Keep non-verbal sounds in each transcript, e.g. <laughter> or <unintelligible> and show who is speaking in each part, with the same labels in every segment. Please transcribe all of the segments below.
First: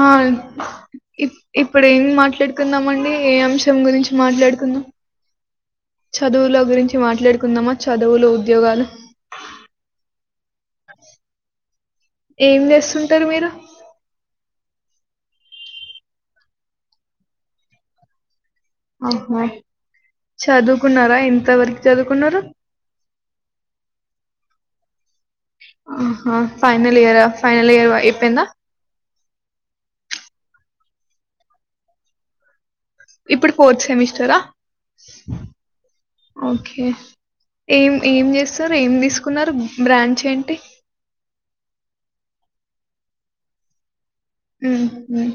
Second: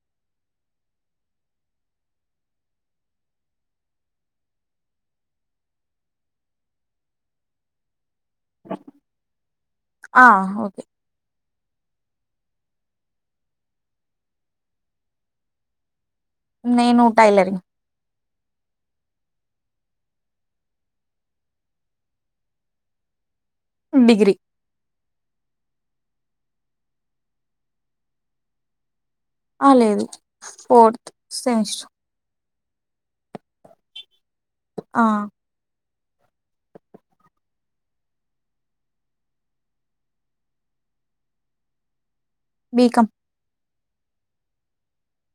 Speaker 1: ఆ ఇ ఇప్పుడు ఏం మాట్లాడుకుందామ అండి ఏ అంశం గురించి మాట్లాడుకుందాం చదువుల గురించి మాట్లాడుకుందామా చదు వులు ఉద్యోగాలు
Speaker 2: ఆ! ఓకే.
Speaker 1: ఏం చేస్తుంటారు మీరు
Speaker 2: నేనుూ టైలరింగ్
Speaker 1: ఆహో చదువుకున్నారా ఎంతవరకు చదువుకున్నారు
Speaker 2: డిగ్ర్రి
Speaker 1: ఆహా ఫైనల్ ఇయర్ ఫైనల్ ఇయర్ ఏప్పంద
Speaker 2: ఆ లేదు ఫోర్త్ సెమిస్టర్
Speaker 1: ఇప్పుడు ఫోర్త్ సెమిస్టరా
Speaker 2: ఆ!
Speaker 1: ఓకే ఏం ఏం చేస్తారు ఏం తీసుకున్నారు బ్రాంచ్ ఏంటి
Speaker 2: బీకాం
Speaker 1: హ్మ్ హ్మ్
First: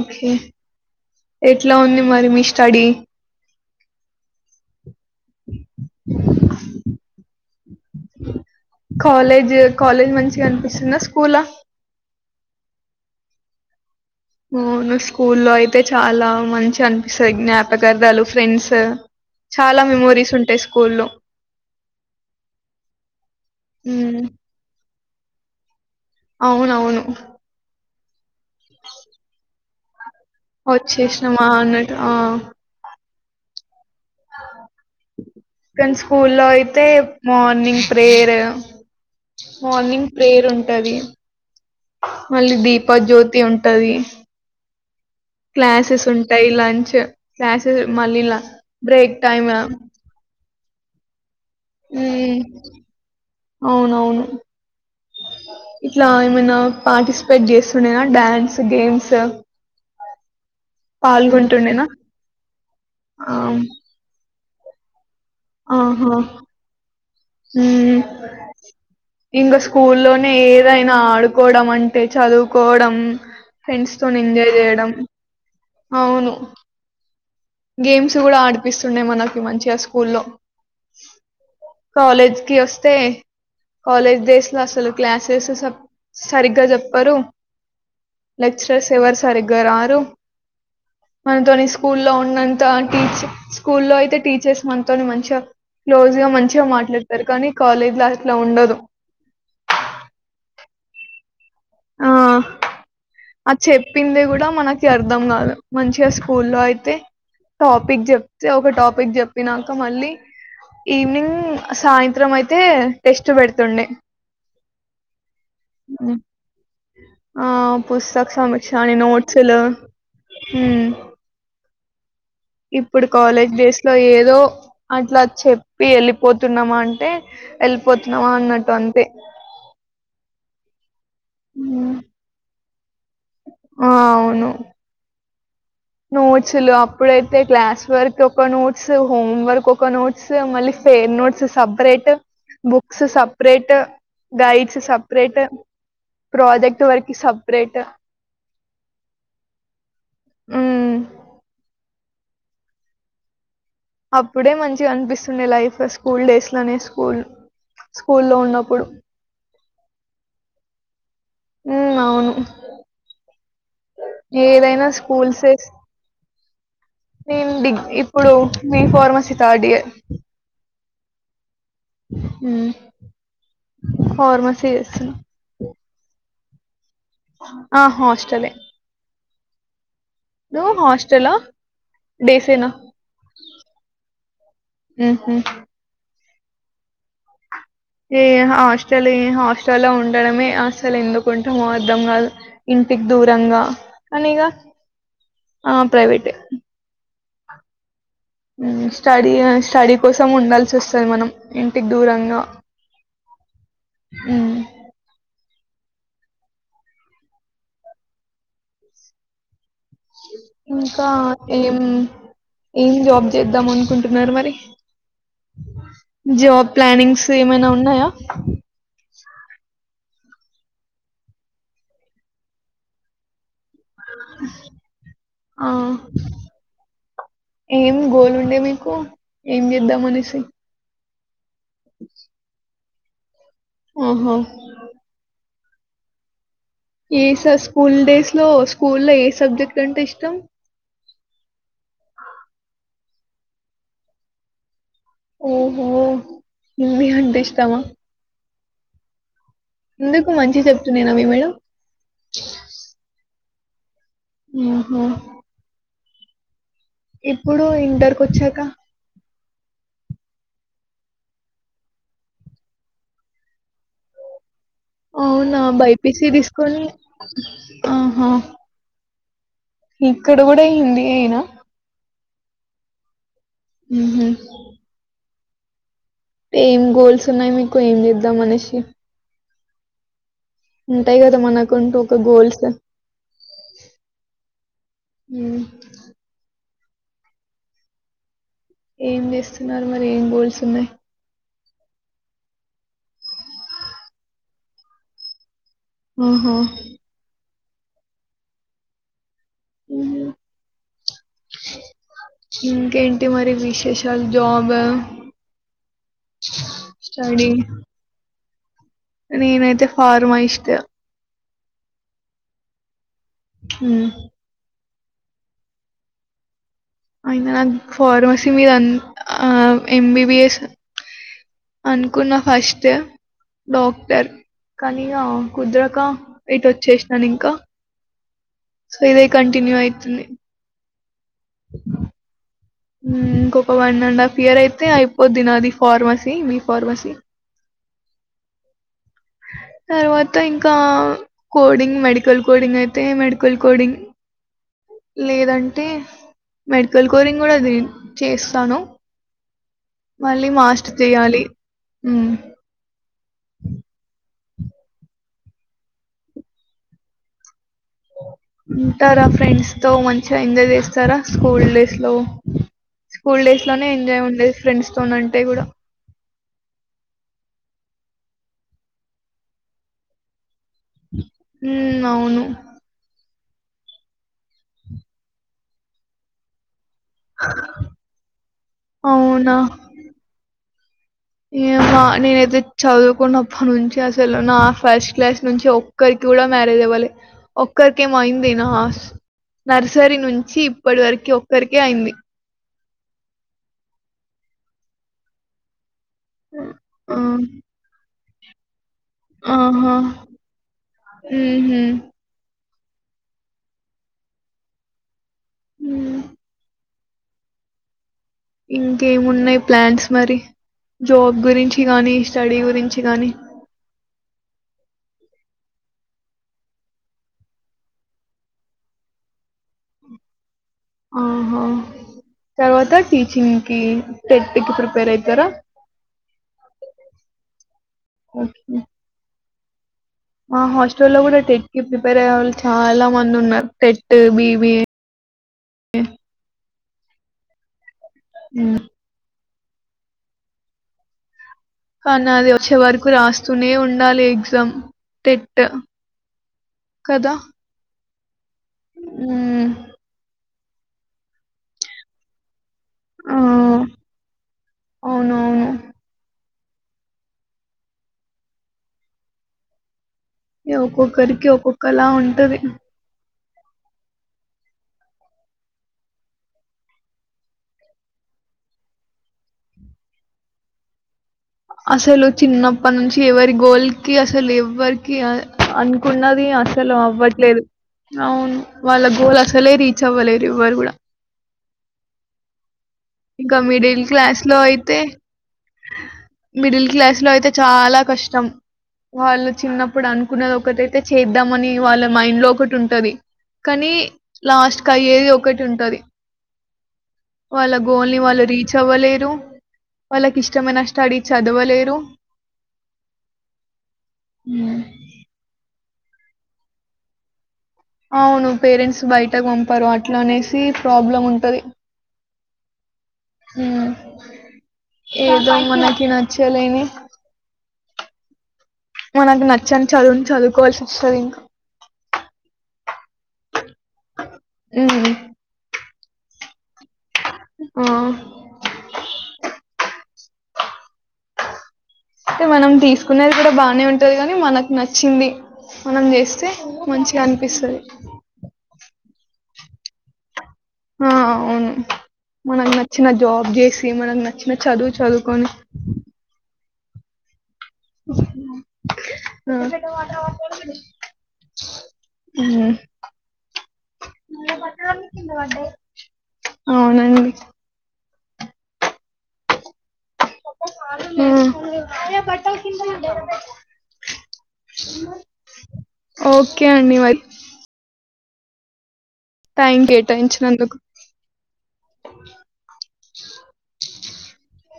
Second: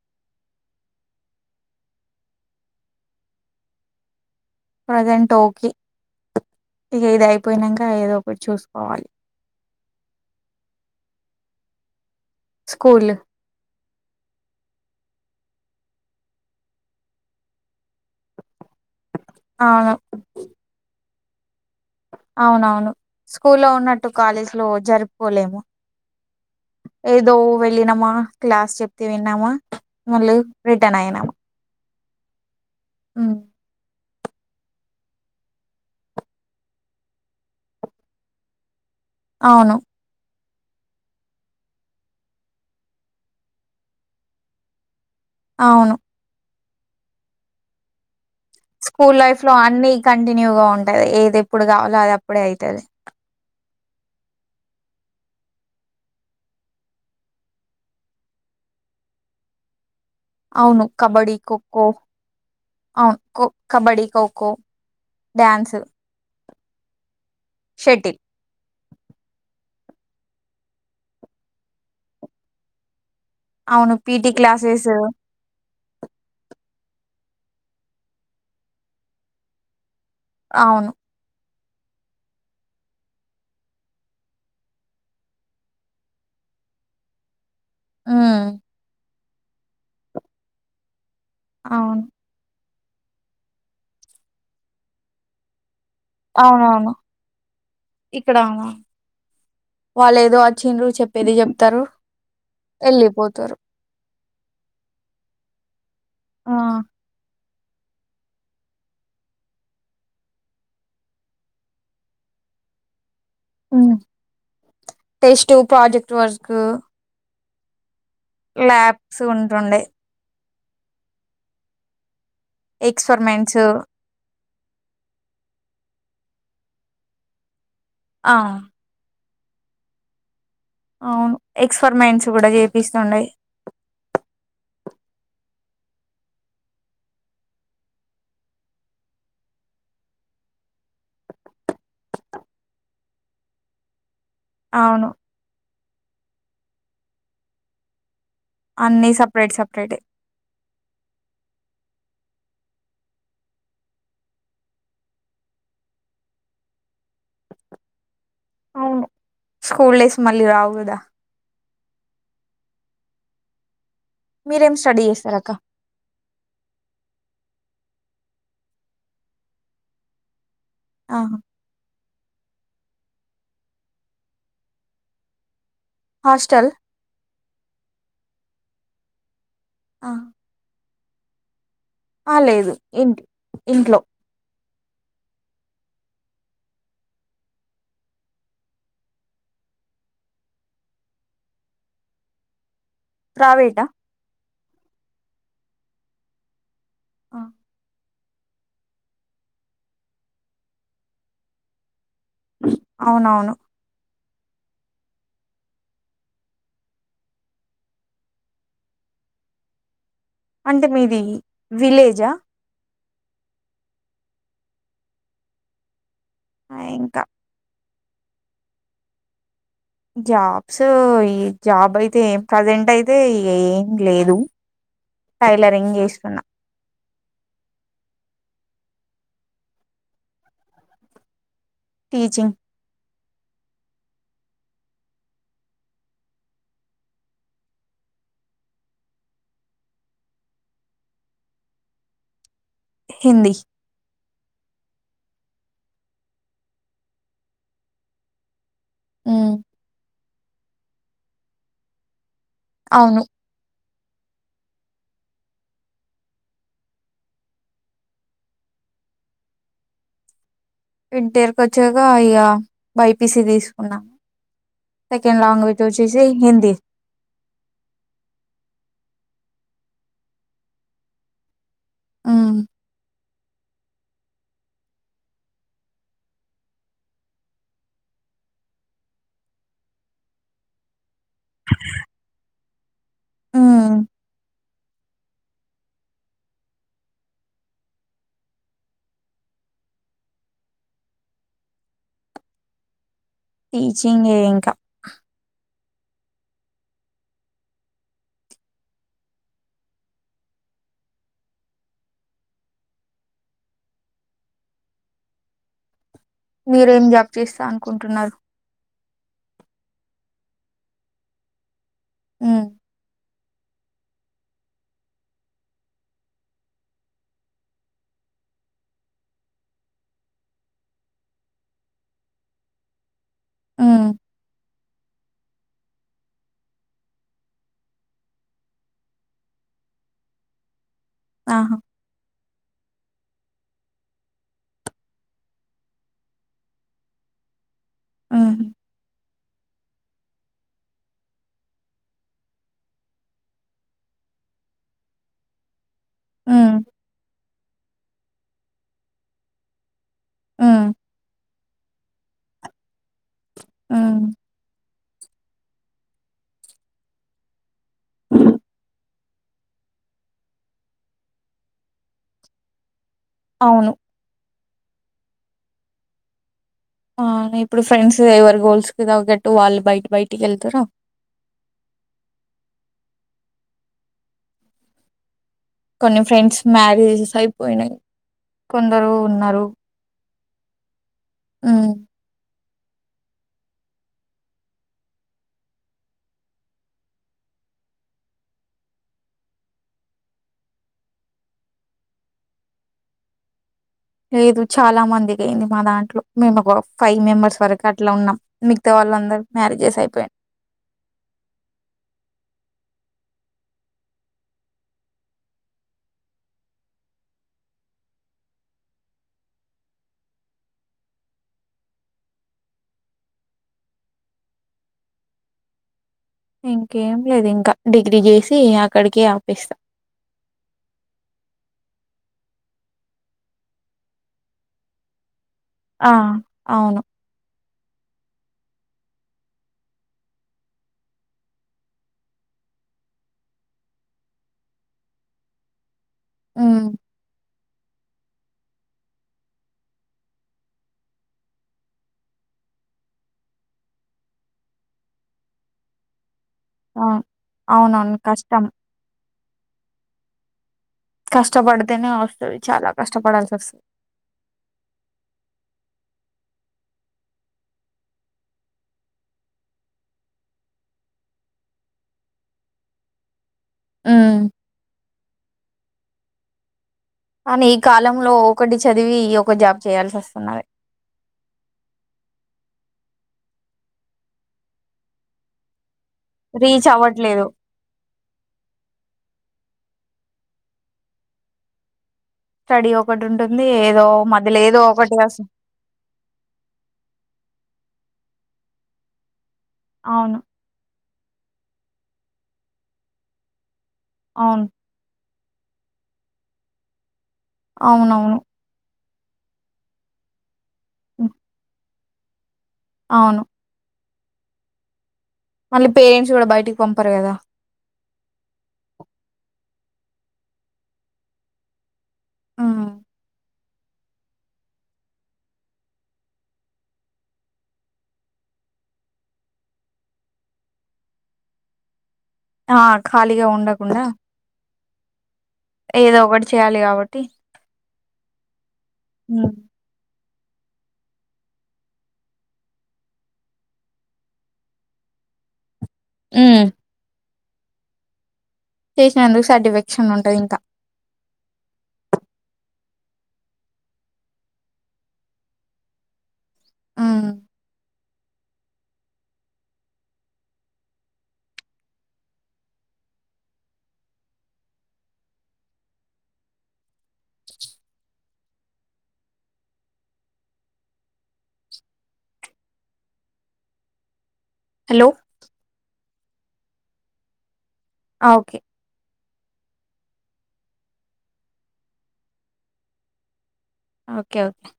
Speaker 1: ఓకే ఎట్లా ఉంది మరి మీ స్టడీ
Speaker 2: ప్రెజెంట్ ఓకే ఇకదయి యిపోనాంగా ఏదో కటి చూసుకోవాలి
Speaker 1: కాలేజ్ కాలేజ్ మంచిగా ఆనిపిస్తుందా స్కూల్ ఆ
Speaker 2: స్కూలు
Speaker 1: అవును స్కూల్లో అయితే చాలా మంచి అనిపిస్తుంది జ్ఞాపకార్థాలు ఫ్రెండ్స్ చాలా
Speaker 2: అవును.
Speaker 1: మెమోరీస్ ఉంటాయి స్కూల్ లో
Speaker 2: అవునవును స్కూల్లో ఉన్నట్టు
Speaker 1: ఉమ్
Speaker 2: కాలేజ్ లో జరుపు పోలేము
Speaker 1: అవునవును
Speaker 2: మా క్లాస్ చెప్తే విన్నామా మళ్ళీ రిటర్న్
Speaker 1: వచ్చేస్నమా అన్నట్టు ఆ
Speaker 2: ఉమ్
Speaker 1: కానీ స్కూల్లో అయితే మార్నింగ్ ప్రేయర్
Speaker 2: అవును.
Speaker 1: మార్నింగ్ ప్రేయర్ ఉం టది మళ్ళీ దీపాజ్యోతి ఉంటది
Speaker 2: అవును.
Speaker 1: క్లాసెస్ ఉంటాయి లం చ్ క్లాసెస్ మళ్ళీ ల బ్రేక్
Speaker 2: స్కూల్ లైఫ్
Speaker 1: టైమ్
Speaker 2: లో
Speaker 1: ఉమ్
Speaker 2: అన్ని కంటిన్యూగా ఉంటది ఏదెప్ పుడ్ కావాలో అది అప్పుడే అయితది
Speaker 1: అవునవును ఇట్లా ఏమైనా పార్టిసిపేట్ చేస్తుండేనా డ్యాన్స్ గేమ్స్
Speaker 2: అవును కబడ్డిీ ఖోఖో
Speaker 1: పాల్గొంటుండేనా
Speaker 2: అవును
Speaker 1: ఆ
Speaker 2: కబడ్డిీ ఖో కో
Speaker 1: ఆహా ఊ...
Speaker 2: షటిల్
Speaker 1: ఇంగ స్కూల్లోనే ఏదైనా ఆడుకోవడం అంటే చదువుకోవడం ఫ్రెండ్స్
Speaker 2: అవును
Speaker 1: తోని
Speaker 2: పిటి
Speaker 1: ఎంజాయ్ చేయడం
Speaker 2: క్లాసెస్
Speaker 1: అవును గేమ్స్ కూడా ఆడిపిస్తుండే మనకి మంచిగా స్కూల్లో
Speaker 2: అవును.
Speaker 1: కాలేజ్ కి వస్తే కాలేజ్ డేస్ లో అసలు క్లాసెస్ సక్ సరిగ్గా చెప్పరు
Speaker 2: హ్మ్.
Speaker 1: లెక్చరర్స్ ఎవరు సరిగ్గాా రారు మన తోని స్కూల్
Speaker 2: అవును.
Speaker 1: ఉన్నంత టీచర్ స్కూల్లో అయితే టీచర్స్ మనతోని మంచిగా క్లోజ్ గా మంచిగా
Speaker 2: అవునవును.
Speaker 1: మాట్లాడతారు కానీ కాలేజ్ లో అట్లా
Speaker 2: ఇక్కడ
Speaker 1: ఉండదు
Speaker 2: వాళ్ళేదో చెప్పేది చెప్
Speaker 1: ఆ ఆ చెప్పిందే కూడా మనకి అర్థం కాదు మంచి ఇ స్కూల్
Speaker 2: ఆ!
Speaker 1: లో ఆయితే టాపిక్ చెప్తే ఒక టాపిక్ చెప్పినాక మళ్ళీ ఈవినింగ్ సాయంత్రం అయితే టెస్ట్ పెడుతుండే
Speaker 2: టెస్ట్ ప్రాజెక్ట్ వర్క్
Speaker 1: అ ఆ పుస్తక సంమిక్షని
Speaker 2: ల్యాబ్స్
Speaker 1: నోట్స్లు
Speaker 2: ఉంటుండే.
Speaker 1: హ్మ్మ్ ఇప్పుడు కాలేజ్
Speaker 2: ఎక్స్‌పరిమెంట్సు.
Speaker 1: డేస్ లో ఏదో అట్లా చెప్పి వెళ్ళిపోతున్నామా అంటే వెళ్ళిపోతున్నావా
Speaker 2: ఆ!
Speaker 1: అన్నట్టు అంతే
Speaker 2: అవును
Speaker 1: ఉమ్,
Speaker 2: ఎక్స్పరిమెంట్స్ కూడా చె ప్రీసండయి
Speaker 1: నోట్స్లు అప్పుడైతే క్లాస్ వర్క్ ఒక నోట్స్ హోమ్ వర్క్ ఒక నోట్స్ మళ్ళీ fair notes separate books separate guides
Speaker 2: అవును.
Speaker 1: సెపరేట్ ప్రాజెక్ట్ వర్క్ సపరేట్
Speaker 2: అన్నిీ సపరేట్ సపరేట్ ఏ
Speaker 1: హుమ్మ్ అప్పుడే మంచిగా అనిపిస్తుండే లైఫ్ స్కూల్ డేస్ లోనే స్కూల్ స్కూల్లో ఉన్నప్పుడు.
Speaker 2: అవును స్కూల్ డేస్ మళ్ళీ రావు కదా
Speaker 1: ఉ అవును
Speaker 2: మీరేం
Speaker 1: ఏదైనా
Speaker 2: స్టడీ
Speaker 1: స్కూల్స్
Speaker 2: జేస్తారక్క?
Speaker 1: సెస్ డిగ ఇప్పుడు మీ ఫార్మసీ థర్డ్య
Speaker 2: ఆ
Speaker 1: హ్మ్ ఫార్మసీ చేస్తున్నా
Speaker 2: హాస్టల్
Speaker 1: ఆ హాస్టల్లె
Speaker 2: ఆ!
Speaker 1: నొ హస్ చెలో
Speaker 2: ఆ లేదు ఇంటి ఇంట్లో
Speaker 1: హుహు. ఏ హాస్టల్ ఏ హాస్టల్ల్లో ఉండడమే అసలు ఎందుకు ఉంటామో అర్థం కాదు ఇంటికి దూరంగా
Speaker 2: ప్రైవేటా?
Speaker 1: అనీగా ఆ ప్రైవేట్
Speaker 2: ఆ
Speaker 1: స్టడీ స్టడీ కోసం ఉండాల్సి వస్తుంది మనం ఇంటికి దూరంగా
Speaker 2: అవునవును
Speaker 1: హ్మ్
Speaker 2: అంటే
Speaker 1: ఇంకా
Speaker 2: మీది
Speaker 1: ఏం
Speaker 2: విలేజా
Speaker 1: ఏం జాబ్ చేద్దాం అనుకుంటున్నారు మరి జాబ్
Speaker 2: ఆ, ఇంకా
Speaker 1: ప్లానింగ్స్ ఏమైనా ఉన్నాయా
Speaker 2: జాబ్స్ ఈ జాబ్ అయితే ప్రజెంట్ అయితే ఏం లేదు
Speaker 1: ఆ
Speaker 2: టైలరింగ్ చేస్తున్నా
Speaker 1: ఏం గోల్ ఉండే మీకు ఏం చేద్దాం అనేసి
Speaker 2: బీజింగ్
Speaker 1: ఆహా ఏ స స్కూల్ డేస్ లో స్కూల్ లో ఏ సబ్జెక్ట్ కంటే ఇష్టం
Speaker 2: హిందీ
Speaker 1: ఓహో నిన్న అంట ఇష్టవా
Speaker 2: హ్మ్
Speaker 1: ఎందుకు మంచి చెప్తున్నానువి మేడం
Speaker 2: అవును
Speaker 1: ఓహో ఇప్పుడు ఇంటరక వచ్చాక
Speaker 2: ఇంటర్ కి వచ్చాక ఇక బైపీస తీసుకున్నా
Speaker 1: అవునా బైపిసి తీసుకొని ఆహా ఇక్కడ కూడా హిందీ అయినా
Speaker 2: హ్మ్
Speaker 1: ఆహ ఏం గోల్స్ ఉన్నాయి మీకు ఏం చేద్దాం మనిషి ఉంటాయి కదా మనకంటూ ఒక గోల్స్
Speaker 2: ఆ
Speaker 1: హ్మ ఏం చేస్తున్నారు మరి ఏం గోల్స్ ఉన్నాయి
Speaker 2: టీచింగ్ ఏ ఇంకా
Speaker 1: ఆహా ఇంకేంటి మరి విశేషాలు జాబ్
Speaker 2: మీరేం జాబ్
Speaker 1: స్టడీ?
Speaker 2: చేస్తా అనుకుంటున్నారు
Speaker 1: నేనైతే ఫార్మాస్ట్
Speaker 2: హ్మ
Speaker 1: హ్మ అయినా నాకు ఫార్మసీ మీద ఆ ఎంబిబిఎస్ అనుకున్నా ఫస్ట్
Speaker 2: ఉమ్,
Speaker 1: డాక్టర్ కానీ కుదరక ఇటు వచ్చేసినాను ఇంకా సో ఇదే కంటిన్యూ అయితుంది
Speaker 2: ఆహా
Speaker 1: ఇంకొక వన్ అండ్ హాఫ్ ఇయర్ అయితే అయిపోద్ది నాది ఫార్మసీ బి ఫార్మసీ
Speaker 2: ఆ
Speaker 1: తర్వాత ఇంకా కోడింగ్ మెడికల్ కోడింగ్ అయితే మెడికల్ కోడింగ్ లేదంటే
Speaker 2: ఉమ్,
Speaker 1: మెడికల్ కోరింగ్ కూడాది చేస్తాను మళ్ళీ
Speaker 2: ఉమ్,
Speaker 1: మాస్ట్ చేయాలి హ్మ
Speaker 2: ఆ
Speaker 1: ఉంటారా ఫ్రెండ్స్ తో మంచిగా ఎంజాయ్ చేస్తారా స్కూల్ డేస్ లో స్కూల్ డేస్ లోనే
Speaker 2: అవును
Speaker 1: ఎంజాయ్ ఉండే ఫ్రెండ్స్ తోన్ అంటే కూడా
Speaker 2: ఆ ఇప్పుడు ఫ్రెండ్స్ ఎవరు గోల్స్ కి తగ్గట్టు వాళ్ళు బయట బయటికి వెళ్తార
Speaker 1: హ్మ అవును
Speaker 2: కొన్ని ఫ్రెండ్స్ మ్య జాస్ అయిపోయినాయి కొందరు ఉన్నారు
Speaker 1: ఏ
Speaker 2: ఉమ్
Speaker 1: మా నేను ఏతే చదువుకున్నప్పటి నుంచి అసలు నా ఫస్ట్ క్లాస్ నుంచి ఒక్కరికి కూడా మ్యారేజ్ అవ్వాలే ఒక్కరికేమో అయింది నా నర్సరీ నుంచి ఇప్పటి వరకి ఒక్కరికే అయింది
Speaker 2: లేదు చాలా మందికి అయింది మా దాంట్లో మేము ఒక
Speaker 1: ఆ,
Speaker 2: ఫైవ్ మెంబర్స్ వరకు అట్లా ఉన్నాం మీ
Speaker 1: ఆహా హ్మ హ్మ హ్మ ఇంకేమున్నాయి ప్లాన్స్ మరి జాబ్ గురించి గానీ స్టడీ గురించి గానీ
Speaker 2: ఇంకేం లేదు ఇంకా డిగ్రీ చేసి అక్కడికి ఆపేస్తా
Speaker 1: ఆహ తర్వాత టీచింగ్ కి టెట్ కి ప్రిపేర్ అయితారా
Speaker 2: ఆ అవును
Speaker 1: మ్మ్ హ్మ్ మా హాస్టల్ లో కూడా టెట్ కి ప్రిపేర్ అయ్య వాళ్ళు చాలా మంది ఉన్నారు టెట్ బిబి హ్మ్
Speaker 2: మ్మ్
Speaker 1: మ్మ్ కానీ అది వచ్చే వరకు రాస్తూనే ఉండాలి ఎగ్జామ్ టెట్
Speaker 2: ఆ అవునవును కష్టం
Speaker 1: మ్మ్
Speaker 2: కష్టపడ్తేనే వస్తాది చాలా
Speaker 1: ఆ!
Speaker 2: కష్టపడాల్సి వస్తాది
Speaker 1: అవునవును. ఒక్కొక్కరికి ఒక్కొక్కలా ఉంటది
Speaker 2: మ్మ్ కానీ ఈ కాలంలో ఒకటి చదివి ఈ ఒక జాబ్ చేయాల్సి వస్తున్నది
Speaker 1: అసలు చిన్నప్పటి నుంచి ఎవరి గోల్కి అసలు ఎవరికి అ అం న్నది అసలు అవ్వట్లేదు అవును వాళ్ళ గోల్ సలే రీచ్ అవ్వలేరువ్వరు కూడా
Speaker 2: స్టడీ ఒకటి
Speaker 1: ఇంకా
Speaker 2: ఉంటుంది
Speaker 1: మిడిల్
Speaker 2: ఏదో
Speaker 1: క్లాస్ లో
Speaker 2: మధ్యలో ఏదో
Speaker 1: అయితే
Speaker 2: ఒకటి అస
Speaker 1: మిడిల్ క్లాస్ లో అయితే చాలా కష్టం వాళ్ళు చిన్నప్పుడు
Speaker 2: అవును
Speaker 1: అనుకున్నది ఒకటీ అయితే చేద్దామని వాళ్ళ మైండ్ లో ఒకటి ఉంటది కానీ
Speaker 2: అవును
Speaker 1: లాస్ట్ కి అయ్యేది ఒక కటి ఉంటది వాళ్ళ గోల్ ని
Speaker 2: అవునవును
Speaker 1: వాళ్ళు రీచ్ అవ్వలే వాళ్ళకి ఇష్ట మైన స్టడీ
Speaker 2: హ్మ్.
Speaker 1: చదవలేరు
Speaker 2: అవును
Speaker 1: మ్మ్
Speaker 2: మళ్ళీ పేరెంట్స్ కూడా బయటికి పంపరు కదా
Speaker 1: అవును పేరెంట్స్ బయటకు పంపారు అట్లా అనేసి ప్రాబ్లం ఉంటది
Speaker 2: హ్మ్
Speaker 1: హ్మ్ ఏదో మనకి నచ్చలేని మనకు నచ్చని చదువు చదువుకోవాల్సిస్తది ఇంకా
Speaker 2: ఆ ఖాళీగా ఉండకు కుండ
Speaker 1: మ్మ్
Speaker 2: ఏదో ఒకటి చేయాలి కాబ
Speaker 1: ఆ!
Speaker 2: హ్మ్
Speaker 1: మనం తీసుకునేది కూడా బానే ఉంటది కాని మనకు నచ్చింది మనం చేస్తే
Speaker 2: ఉమ్
Speaker 1: మంచిగా అనిపి ఇస్తది
Speaker 2: చేసినందుకు సాటిఫిక్షన్ ఉంటది ఇంకా
Speaker 1: ఆ అవును మనకు నచ్చిన జాబ్ చేసి మనకు నచ్చిన చదువు చదువుకొని
Speaker 2: హ్మ్
Speaker 1: అవునండి <unintelligible>
Speaker 2: హలో
Speaker 1: ఓకే అండి మరి
Speaker 2: ఆ ఓకే
Speaker 1: థ్యాంక్ యు టైమ్ ఇచ్చినందుకు
Speaker 2: ఓకే ఓకే